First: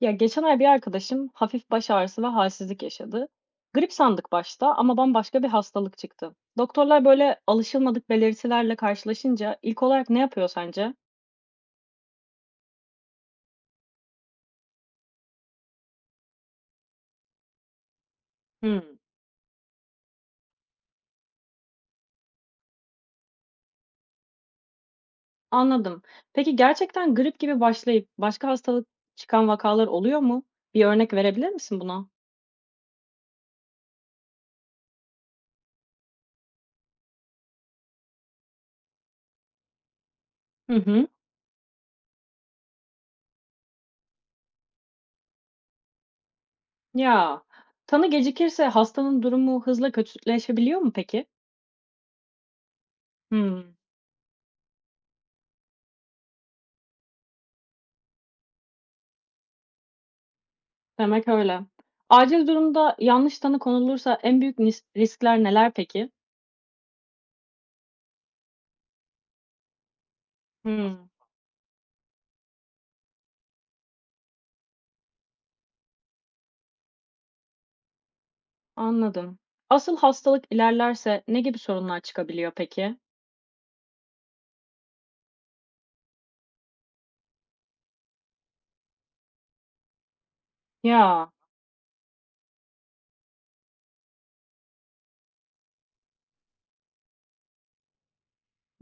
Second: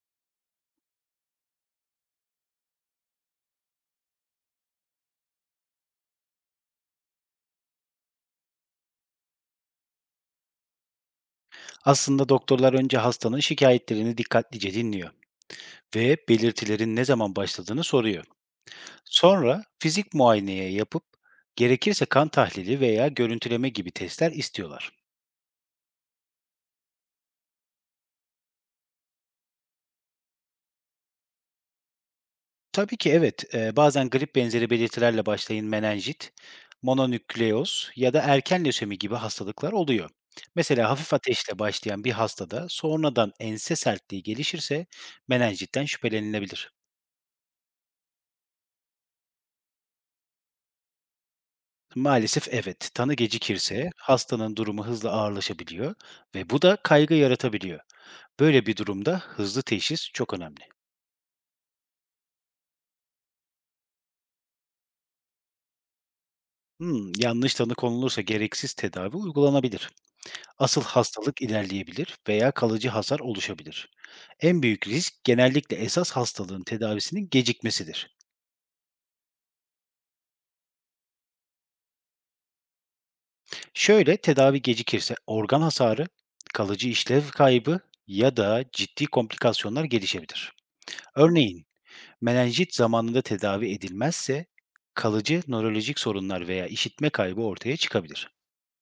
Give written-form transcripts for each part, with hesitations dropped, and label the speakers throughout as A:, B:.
A: Ya, geçen ay bir arkadaşım hafif baş ağrısı ve halsizlik yaşadı. Grip sandık başta ama bambaşka bir hastalık çıktı. Doktorlar böyle alışılmadık belirtilerle karşılaşınca ilk olarak ne yapıyor sence?
B: Aslında doktorlar önce hastanın şikayetlerini dikkatlice dinliyor ve belirtilerin ne zaman başladığını soruyor.
A: Hmm.
B: Sonra fizik muayeneye yapıp gerekirse kan tahlili veya görüntüleme gibi testler istiyorlar.
A: Anladım. Peki gerçekten grip gibi başlayıp başka hastalık çıkan vakalar oluyor mu? Bir örnek verebilir misin buna?
B: Tabii ki evet, bazen grip benzeri belirtilerle başlayın menenjit, mononükleoz ya da erken lösemi gibi hastalıklar oluyor.
A: Hı
B: Mesela
A: hı.
B: hafif ateşle başlayan bir hastada sonradan ense sertliği gelişirse menenjitten şüphelenilebilir.
A: Ya, tanı gecikirse hastanın durumu hızla kötüleşebiliyor mu peki?
B: Maalesef evet. Tanı
A: Hmm,
B: gecikirse hastanın durumu hızla ağırlaşabiliyor ve bu da kaygı yaratabiliyor. Böyle bir durumda hızlı teşhis çok önemli.
A: demek öyle. Acil durumda yanlış tanı konulursa en büyük riskler neler peki?
B: Yanlış tanı konulursa gereksiz tedavi uygulanabilir. Asıl
A: Hımm,
B: hastalık ilerleyebilir veya kalıcı hasar oluşabilir. En büyük risk genellikle esas hastalığın tedavisinin gecikmesidir.
A: anladım. Asıl hastalık ilerlerse ne gibi sorunlar çıkabiliyor peki?
B: Şöyle, tedavi gecikirse organ hasarı, kalıcı işlev kaybı ya da ciddi komplikasyonlar gelişebilir.
A: Ya,
B: Örneğin menenjit zamanında tedavi edilmezse kalıcı nörolojik sorunlar veya işitme kaybı ortaya çıkabilir.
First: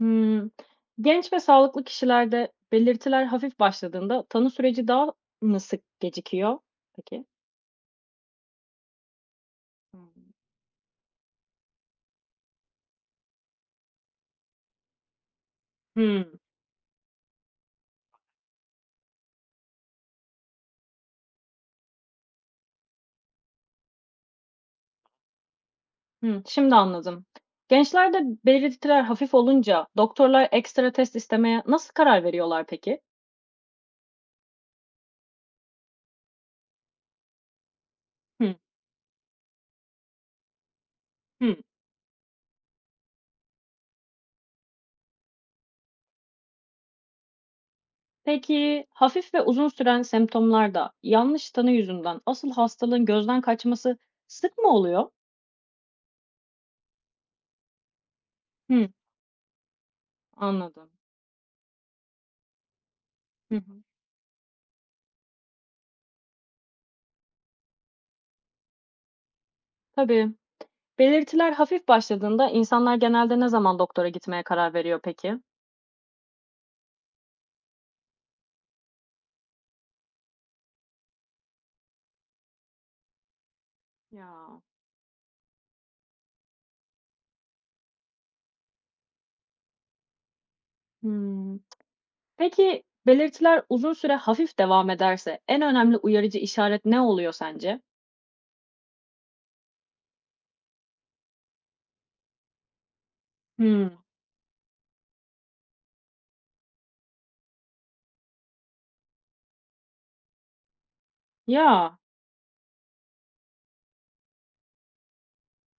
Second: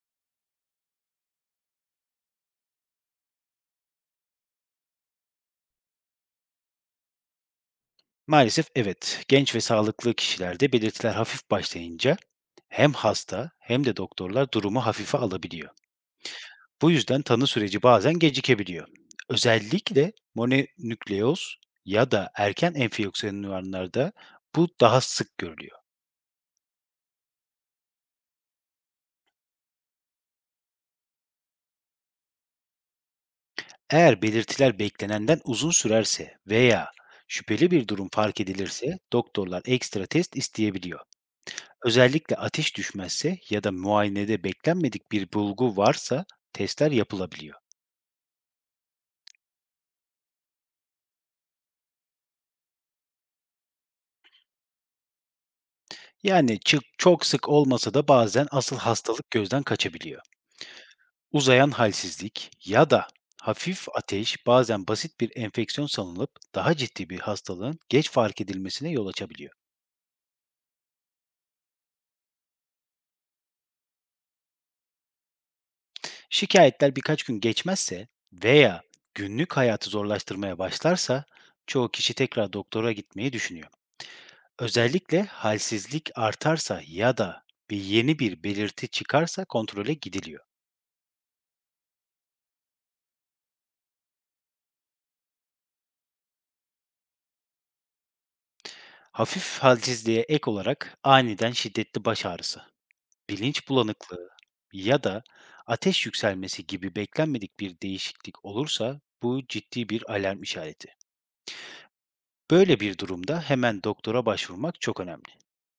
A: hımm. Genç ve sağlıklı kişilerde belirtiler hafif başladığında tanı süreci daha mı sık gecikiyor peki?
B: Maalesef evet, genç ve sağlıklı
A: Hımm.
B: kişilerde belirtiler hafif başlayınca hem hasta hem de doktorlar durumu hafife alabiliyor.
A: Hımm.
B: Bu yüzden tanı süreci bazen gecikebiliyor. Özellikle mononükleoz ya da erken enfeksiyonlarda bu daha sık görülüyor.
A: Hımm, şimdi anladım. Gençlerde belirtiler hafif olunca doktorlar ekstra test istemeye nasıl karar veriyorlar peki?
B: Eğer belirtiler beklenenden uzun sürerse veya şüpheli bir durum fark
A: Hı
B: edilirse doktorlar ekstra test isteyebiliyor.
A: hı.
B: Özellikle ateş düşmezse ya da muayenede beklenmedik bir bulgu varsa testler yapılabiliyor.
A: Peki, hafif ve uzun süren semptomlarda yanlış tanı yüzünden asıl hastalığın gözden kaçması sık mı oluyor?
B: Yani çok sık olmasa da bazen asıl hastalık gözden kaçabiliyor.
A: Anladım.
B: Uzayan halsizlik ya da
A: Hı hı.
B: hafif ateş bazen basit bir enfeksiyon sanılıp daha ciddi bir hastalığın geç fark edilmesine yol açabiliyor.
A: Tabii. Belirtiler hafif başladığında insanlar genelde ne zaman doktora gitmeye karar veriyor peki?
B: Şikayetler birkaç gün geçmezse veya günlük hayatı zorlaştırmaya başlarsa çoğu kişi tekrar doktora gitmeyi düşünüyor.
A: Ya.
B: Özellikle halsizlik artarsa ya da yeni bir belirti çıkarsa kontrole gidiliyor.
A: Hmm. Peki belirtiler uzun süre hafif devam ederse en önemli uyarıcı işaret ne oluyor sence?
B: Hafif halsizliğe ek olarak aniden şiddetli baş ağrısı, bilinç
A: Hmm.
B: bulanıklığı ya da ateş yükselmesi gibi beklenmedik bir değişiklik olursa bu ciddi bir alarm işareti.
A: Ya.
B: Böyle bir durumda hemen doktora başvurmak çok önemli.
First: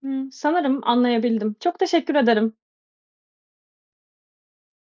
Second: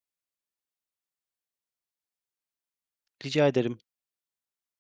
A: Hmm. Sanırım anlayabildim. Çok teşekkür ederim.
B: Rica ederim.